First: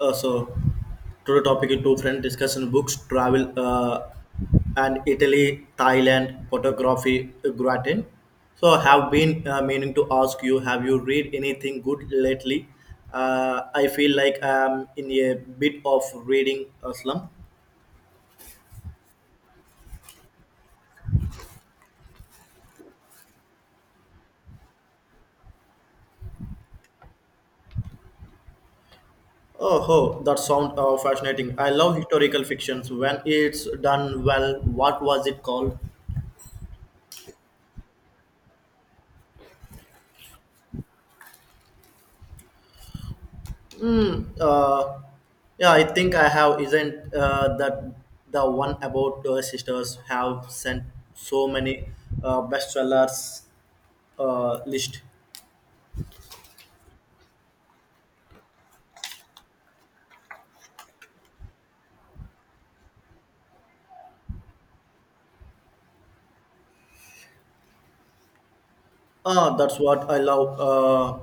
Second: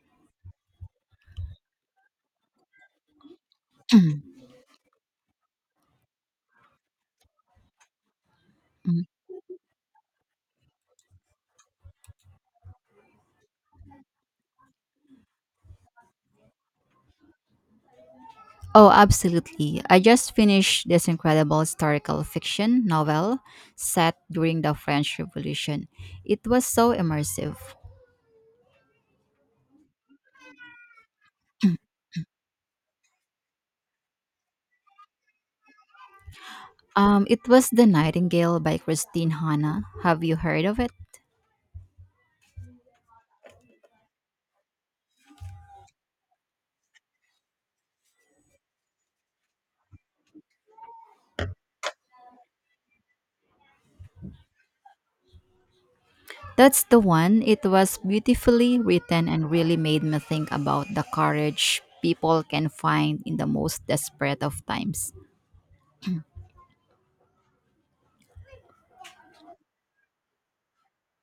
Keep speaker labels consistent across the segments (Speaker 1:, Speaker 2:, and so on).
Speaker 1: So today topic is two friend discussion books, travel, and Italy, Thailand, photography, gratin. So I
Speaker 2: Mm.
Speaker 1: have been meaning to ask you, have you read anything good lately? I feel like I'm in a bit of reading a slump.
Speaker 2: Oh, absolutely. I just finished this incredible historical fiction novel set during the French Revolution. It was so immersive.
Speaker 1: Oh, oh, that sounds fascinating. I love historical fictions when it's done well. What was it called?
Speaker 2: It was The Nightingale by Christine Hanna. Have you heard of it?
Speaker 1: Mm, yeah, I think I have. Isn't that the one about sisters have sent so many bestsellers list?
Speaker 2: That's the one. It was beautifully written and really made me think about the courage people can find in the most desperate of times.
Speaker 1: Ah, that's what I love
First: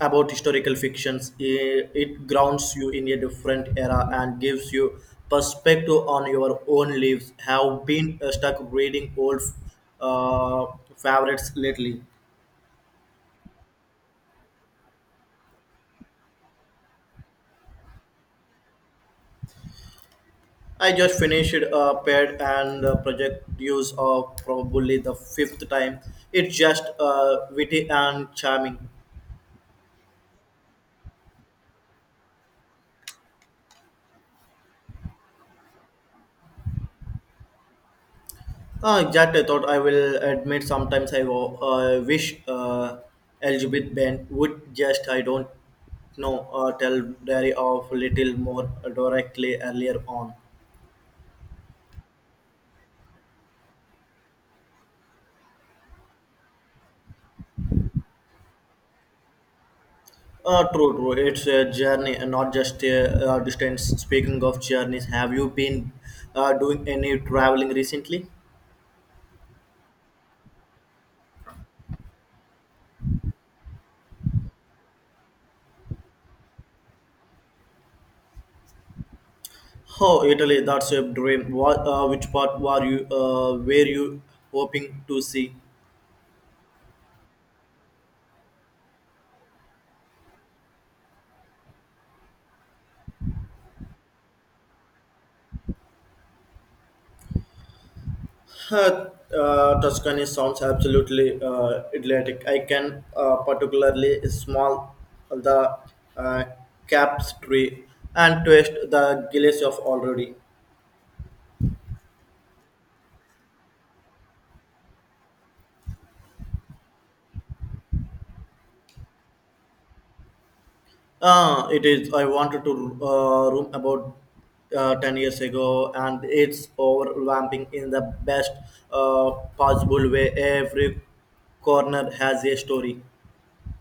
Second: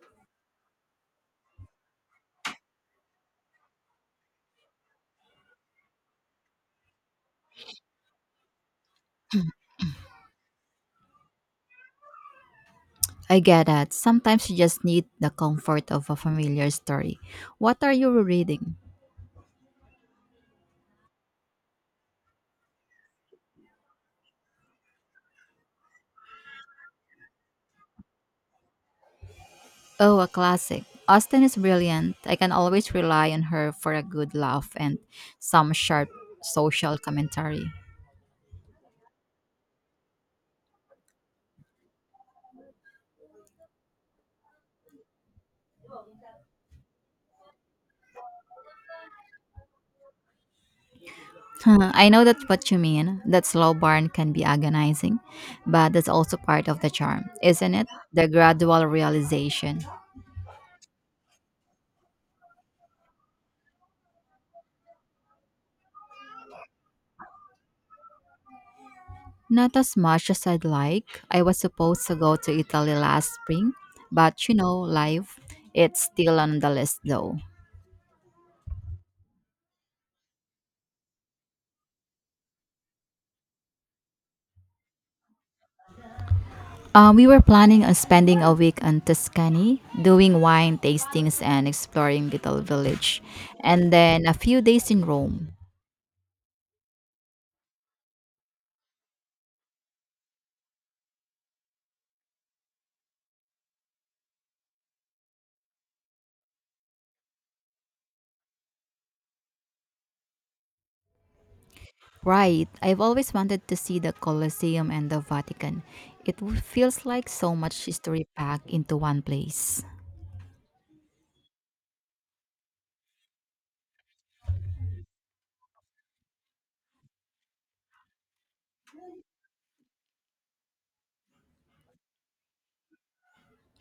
Speaker 1: about historical fictions. It grounds you in a different era and gives you perspective on your own lives. Have been stuck reading old uh, favorites lately.
Speaker 2: I get that. Sometimes you just need the comfort of a familiar story. What are you reading?
Speaker 1: I just finished a pet and project use of probably the fifth time. It's just witty and charming.
Speaker 2: Oh, a classic. Austin is brilliant. I can always rely on her for a good laugh and some sharp social commentary.
Speaker 1: Exactly, I thought I will admit sometimes I wish Elizabeth Bent would just, I don't know, tell Diary of little more directly earlier on.
Speaker 2: Huh, I know that's what you mean. That slow burn can be agonizing, but that's also part of the charm, isn't it? The gradual realization.
Speaker 1: True, true. It's a journey and not just a distance. Speaking of journeys, have you been doing any traveling recently?
Speaker 2: Not as much as I'd like. I was supposed to go to Italy last spring, but you know, life. It's still on the list though.
Speaker 1: Oh, Italy, that's a dream. Which part were you hoping to see?
Speaker 2: We were planning on spending a week in Tuscany, doing wine tastings and exploring little village, and then a few days in Rome.
Speaker 1: Uh, Tuscany sounds absolutely idyllic. I can particularly smell the uh, cap's tree and taste the gillies of already.
Speaker 2: Right, I've always wanted to see the Colosseum and the Vatican. Feels like so much history packed into one place.
Speaker 1: It is. I wanted to room about 10 years ago, and it's overwhelming in the best uh, possible way. Every corner has a story.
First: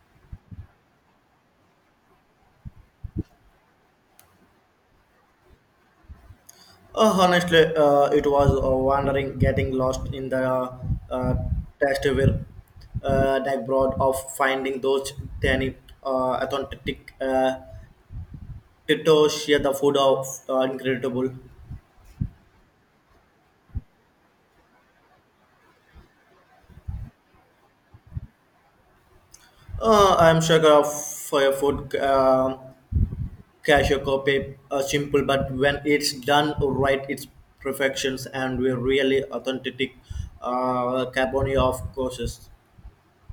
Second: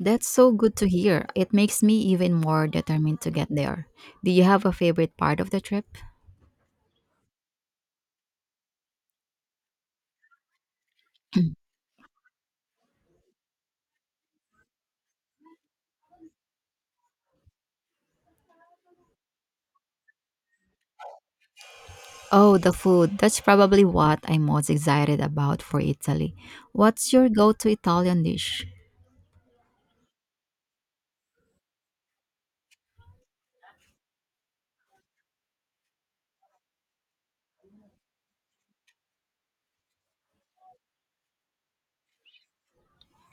Speaker 2: That's so good to hear. It makes me even more determined to get there. Do you have a favorite part of the trip?
Speaker 1: Honestly, it was wandering, getting lost in the uh, test where that broad of finding those tiny, authentic titos share the food of incredible.
Speaker 2: Oh, the food. That's probably what I'm most excited about for Italy. What's your go to Italian dish?
Speaker 1: I'm sure of food. Casio copy are simple, but when it's done right, it's perfections and we're really authentic carboni of courses.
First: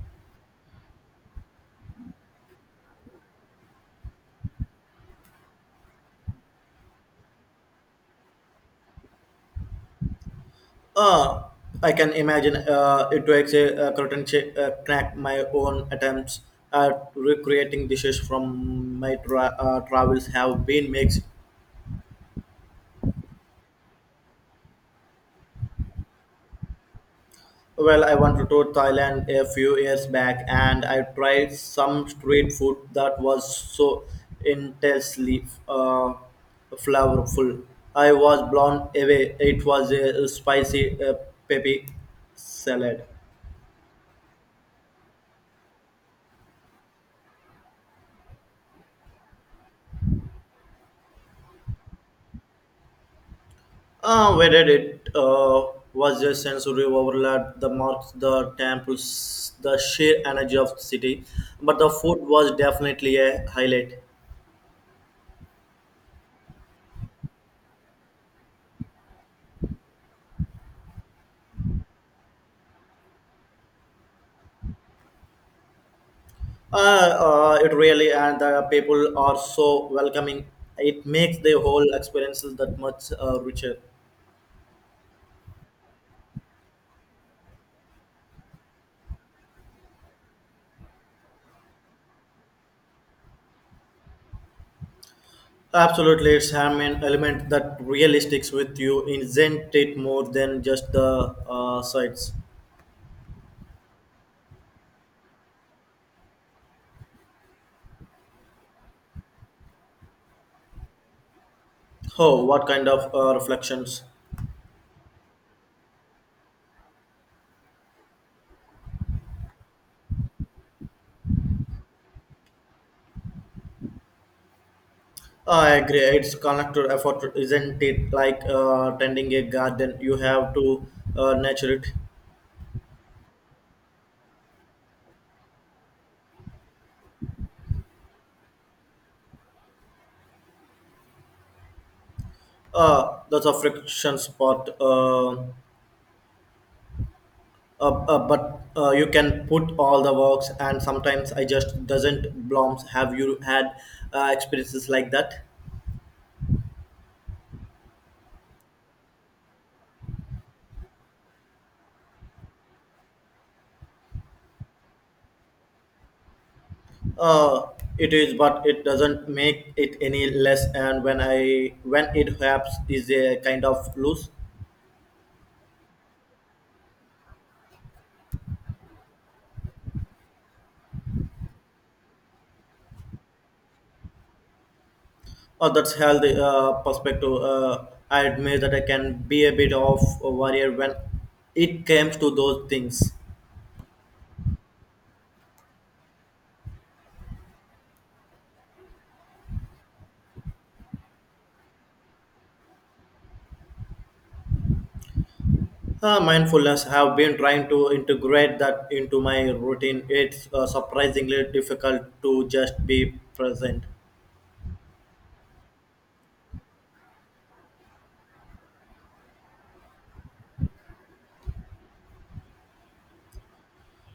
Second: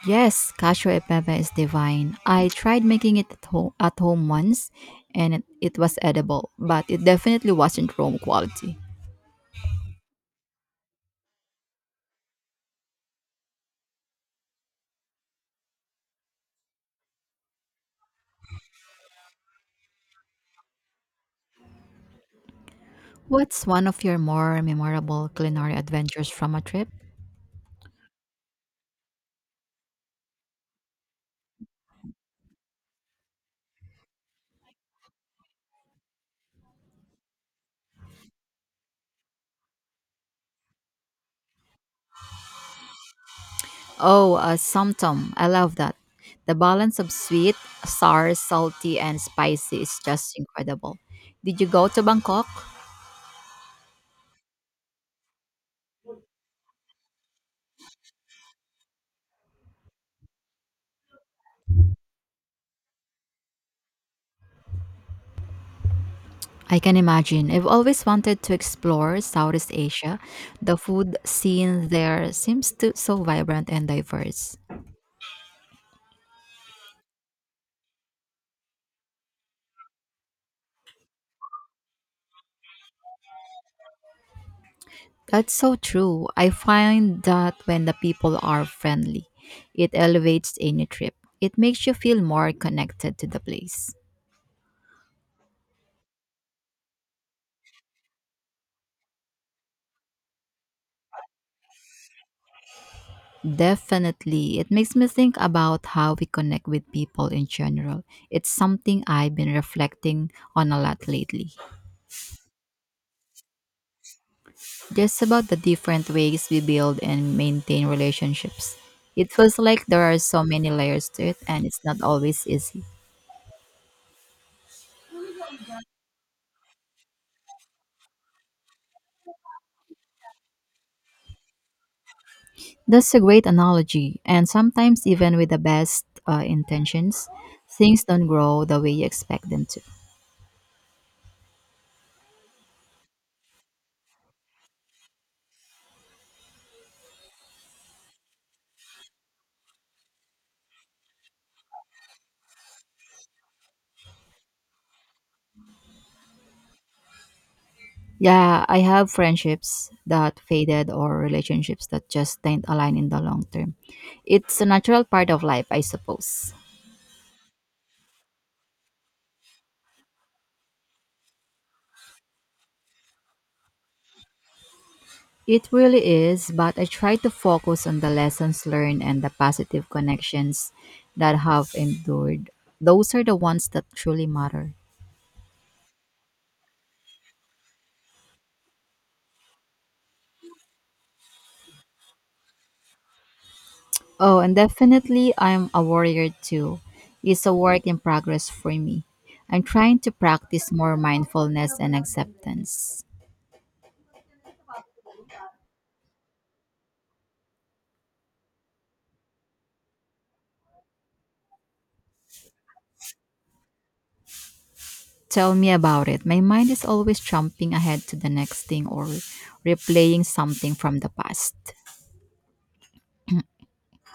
Speaker 2: Yes, cacio e pepe is divine. I tried making it at home once and it was edible, but it definitely wasn't Rome quality.
Speaker 1: Uh, I can imagine it takes a curtain crack my own attempts at recreating dishes from my travels have been mixed.
Speaker 2: What's one of your more memorable culinary adventures from a trip?
Speaker 1: Well, I went to Thailand a few years back and I tried some street food that was so intensely flavorful. I was blown away. It was a spicy peppy salad.
Speaker 2: Oh, a somtom. I love that. The balance of sweet, sour, salty, and spicy is just incredible. Did you go to Bangkok?
Speaker 1: Whether it was a sensory overload, the marks, the temples, the sheer energy of the city, but the food was definitely a highlight.
Speaker 2: I can imagine. I've always wanted to explore Southeast Asia. The food scene there seems to so vibrant and diverse.
Speaker 1: It really and the people are so welcoming. It makes the whole experience that much richer.
Speaker 2: That's so true. I find that when the people are friendly, it elevates any trip. It makes you feel more connected to the place.
Speaker 1: Absolutely, it's an element that really sticks with you, isn't it? More than just the sights?
Speaker 2: Definitely. It makes me think about how we connect with people in general. It's something I've been reflecting on a lot lately.
Speaker 1: Oh, what kind of reflections?
Speaker 2: Just about the different ways we build and maintain relationships. It feels like there are so many layers to it, and it's not always easy.
Speaker 1: I agree. It's connected effort, isn't it? Like tending a garden, you have to nurture it.
Speaker 2: That's a great analogy. And sometimes, even with the best intentions, things don't grow the way you expect them to.
Speaker 1: That's a frictions part. But you can put all the works, and sometimes I just doesn't blooms. Have you had experiences like that?
Speaker 2: Yeah, I have friendships that faded or relationships that just didn't align in the long term. It's a natural part of life, I suppose.
Speaker 1: Uh, it is, but it doesn't make it any less. And when it happens, is a kind of loose.
Speaker 2: It really is, but I try to focus on the lessons learned and the positive connections that have endured. Those are the ones that truly matter.
Speaker 1: Oh, that's healthy perspective. I admit that I can be a bit of a warrior when it comes to those things.
Speaker 2: Oh, and definitely I'm a warrior too. It's a work in progress for me. I'm trying to practice more mindfulness and acceptance.
Speaker 1: Mindfulness I have been trying to integrate that into my routine. It's surprisingly difficult to just be present.
Speaker 2: Tell me about it. My mind is always jumping ahead to the next thing or replaying something from the past.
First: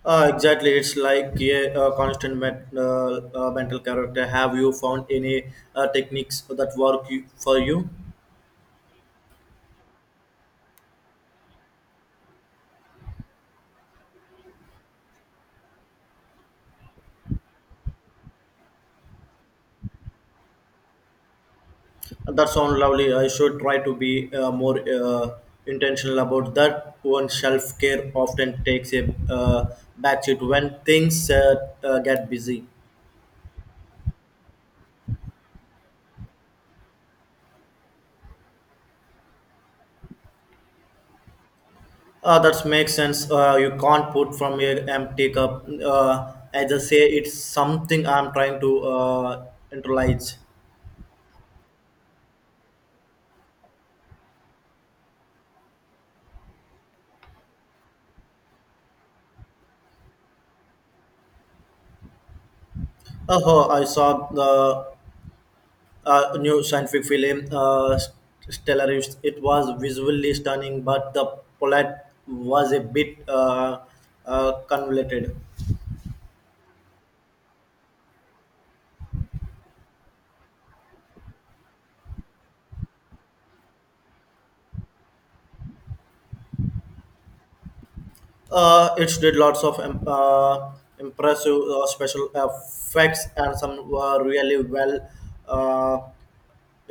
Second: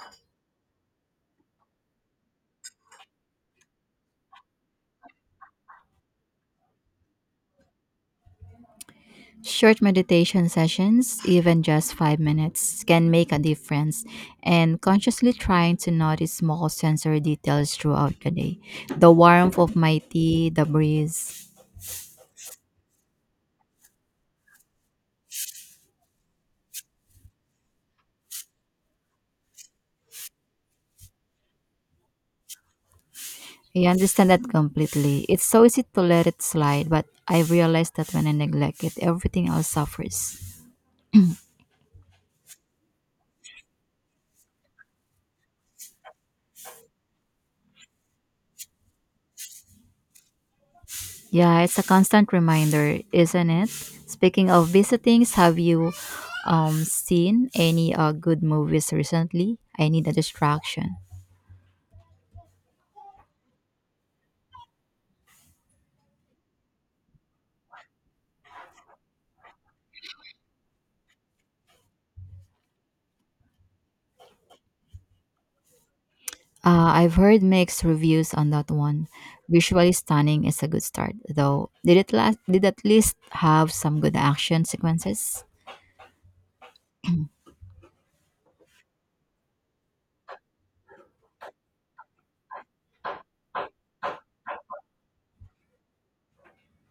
Speaker 1: Exactly, it's like yeah, a constant mental character. Have you found any techniques that work for you?
Speaker 2: Short meditation sessions, even just 5 minutes, can make a difference. And consciously trying to notice small sensory details throughout the day the warmth of my tea, the breeze.
Speaker 1: That sounds lovely. I should try to be more intentional about that. One self care often takes a backseat when things get busy.
Speaker 2: I understand that completely. It's so easy to let it slide, but I realize that when I neglect it, everything else suffers.
Speaker 1: That makes sense. You can't put from an empty cup. As I say, it's something I'm trying to internalize.
Speaker 2: Yeah, it's a constant reminder, isn't it? Speaking of visitings, have you seen any good movies recently? I need a distraction.
Speaker 1: Oh, I saw the new scientific film, Stellaris. It was visually stunning, but the plot was a bit convoluted.
Speaker 2: I've heard mixed reviews on that one. Visually stunning is a good start, though. Did it last? Did at least have some good action sequences?
Speaker 1: It did lots of impressive special effects and some were really well. Uh,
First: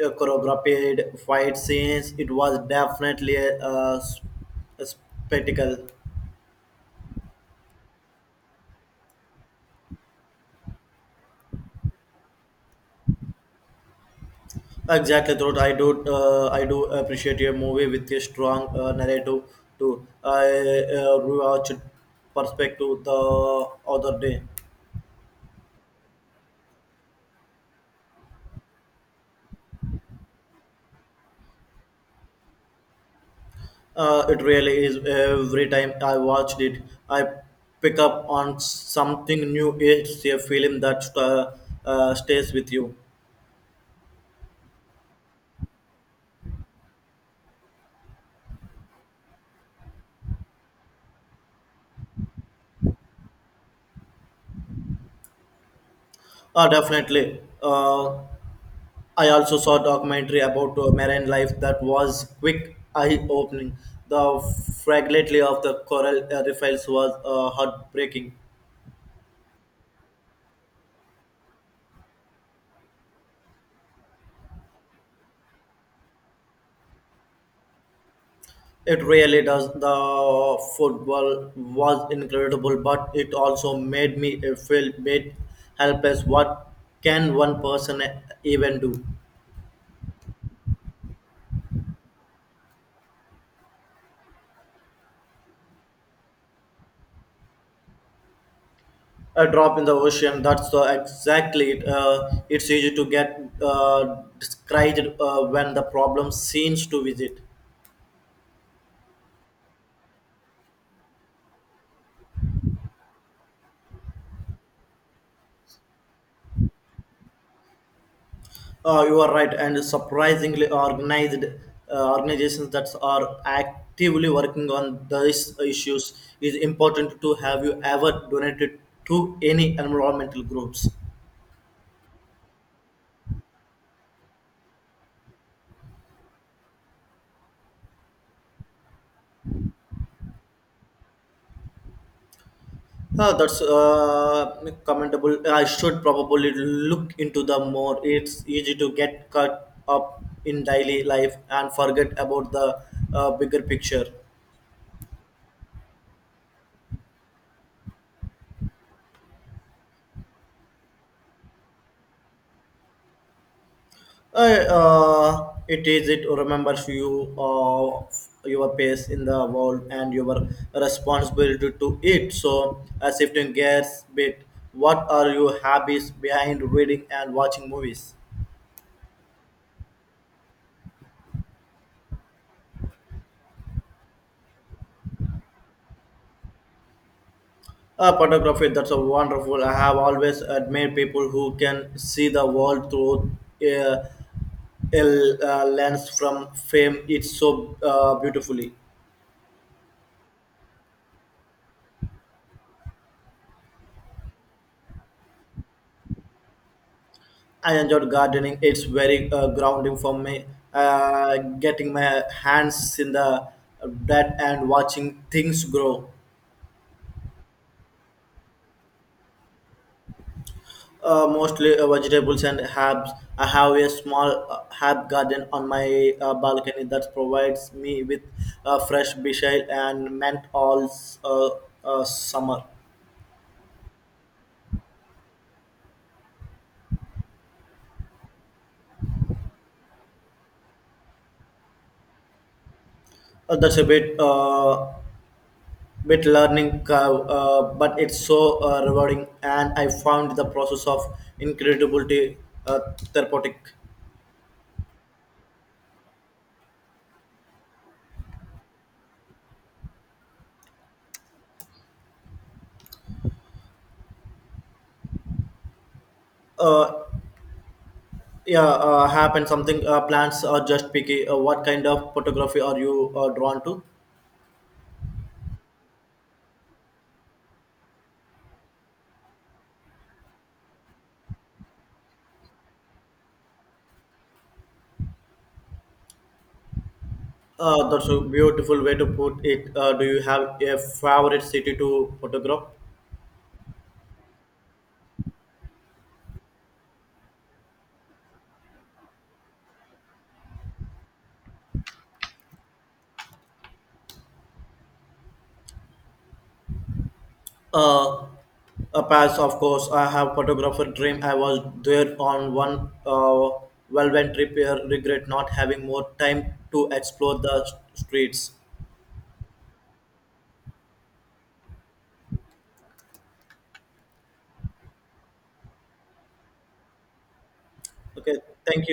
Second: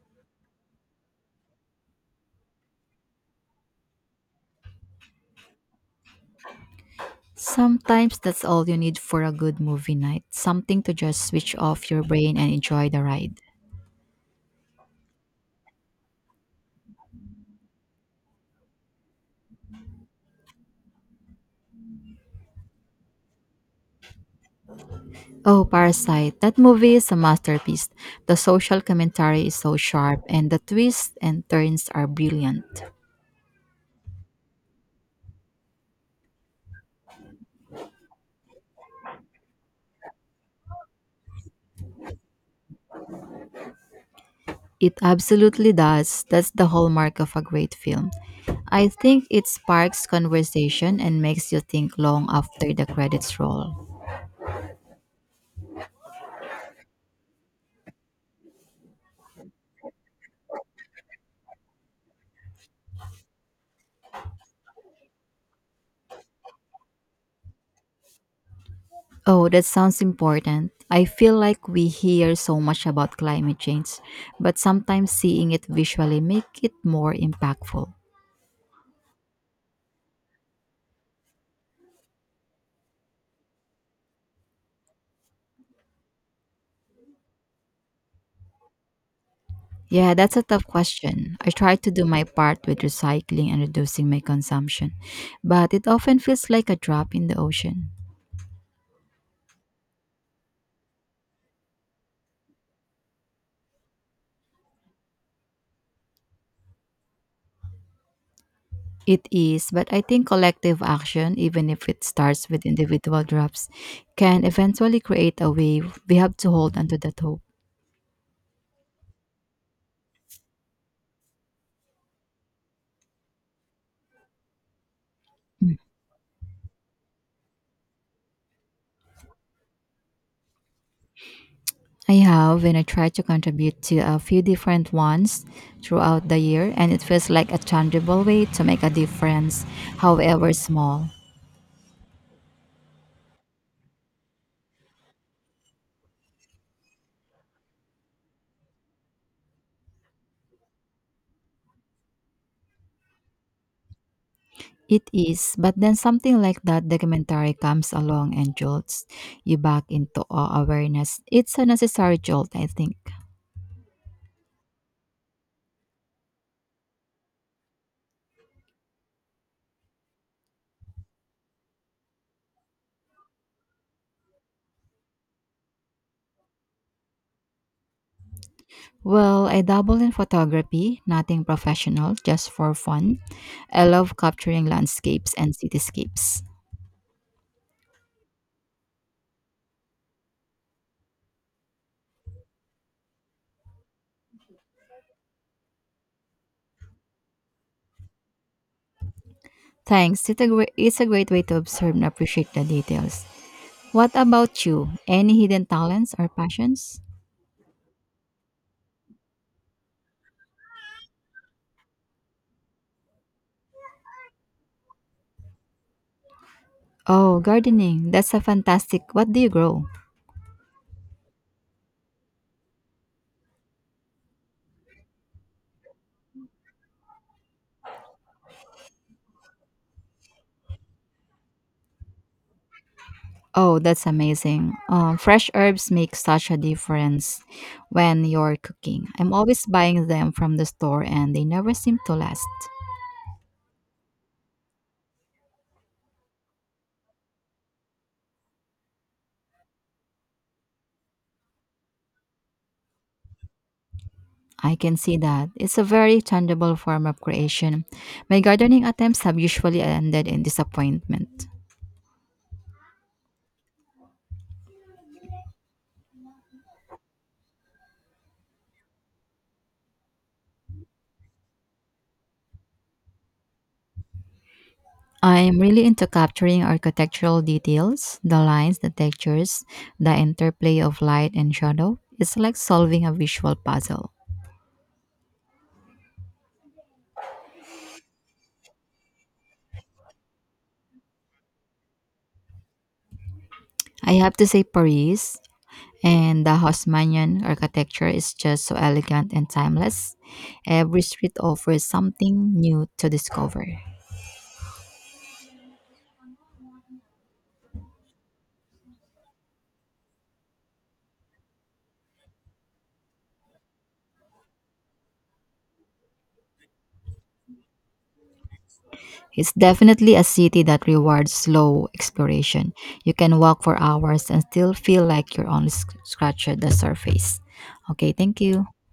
Speaker 1: Choreographed fight scenes. It was definitely a spectacle.
Speaker 2: Sometimes that's all you need for a good movie night. Something to just switch off your brain and enjoy the ride.
Speaker 1: Exactly, thought I do. I do appreciate a movie with a strong narrative too. I rewatched Perspective the other day.
Speaker 2: Oh, Parasite. That movie is a masterpiece. The social commentary is so sharp, and the twists and turns are brilliant.
Speaker 1: It really is. Every time I watched it, I pick up on something new. It's a film that stays with you.
Speaker 2: It absolutely does. That's the hallmark of a great film. I think it sparks conversation and makes you think long after the credits roll.
Speaker 1: Definitely. I also saw a documentary about marine life that was quick eye opening. The fragility of the coral reefs was heartbreaking.
Speaker 2: Oh, that sounds important. I feel like we hear so much about climate change, but sometimes seeing it visually make it more impactful.
Speaker 1: It really does. The football was incredible, but it also made me feel bit helpless. What can one person even do?
Speaker 2: Yeah, that's a tough question. I try to do my part with recycling and reducing my consumption, but it often feels like a drop in the ocean.
Speaker 1: A drop in the ocean. That's the exactly it. It's easy to get discouraged when the problem seems to visit.
Speaker 2: It is, but I think collective action, even if it starts with individual drops, can eventually create a wave. We have to hold onto that hope.
Speaker 1: You are right, and surprisingly organized organizations that are actively working on these issues is important to have you ever donated to any environmental groups.
Speaker 2: I have, and I try to contribute to a few different ones throughout the year, and it feels like a tangible way to make a difference, however small
Speaker 1: That's commendable. I should probably look into the more. It's easy to get caught up in daily life and forget about the bigger picture.
Speaker 2: it is. But then something like that documentary comes along and jolts you back into awe awareness. It's a necessary jolt, I think.
Speaker 1: It is. It remembers you of your place in the world and your responsibility to it. So, shifting gears bit, what are your habits behind reading and watching movies?
Speaker 2: Well, I dabble in photography, nothing professional, just for fun. I love capturing landscapes and cityscapes.
Speaker 1: Photography, that's a wonderful. I have always admired people who can see the world through uh, a lens from fame. It's so beautifully.
Speaker 2: Thanks. Great, it's a great way to observe and appreciate the details. What about you? Any hidden talents or passions?
Speaker 1: I enjoyed gardening. It's very grounding for me. Getting my hands in the dirt and watching things grow,
Speaker 2: Oh, gardening. That's a fantastic. What do you grow?
Speaker 1: mostly vegetables and herbs. I have a small herb garden on my balcony that provides me with fresh basil and mint all uh, summer.
Speaker 2: Oh, that's amazing. Fresh herbs make such a difference when you're cooking. I'm always buying them from the store and they never seem to last.
Speaker 1: That's a bit. Bit learning curve, but it's so rewarding, and I found the process of incredibility uh, therapeutic.
Speaker 2: I can see that. It's a very tangible form of creation. My gardening attempts have usually ended in disappointment.
Speaker 1: Uh, yeah, happen something. Plants are just picky. What kind of photography are you drawn to?
Speaker 2: I'm really into capturing architectural details, the lines, the textures, the interplay of light and shadow. It's like solving a visual puzzle.
Speaker 1: That's a beautiful way to put it. Do you have a favorite city to photograph?
Speaker 2: I have to say, Paris and the Haussmannian architecture is just so elegant and timeless. Every street offers something new to discover.
Speaker 1: Uh, a pass, of course. I have photographer dream. I was there on one whirlwind trip here. Regret not having more time to explore the streets.
Speaker 2: It's definitely a city that rewards slow exploration. You can walk for hours and still feel like you're only scratching the surface. Okay,
Speaker 1: Okay,
Speaker 2: thank you.
Speaker 1: thank you.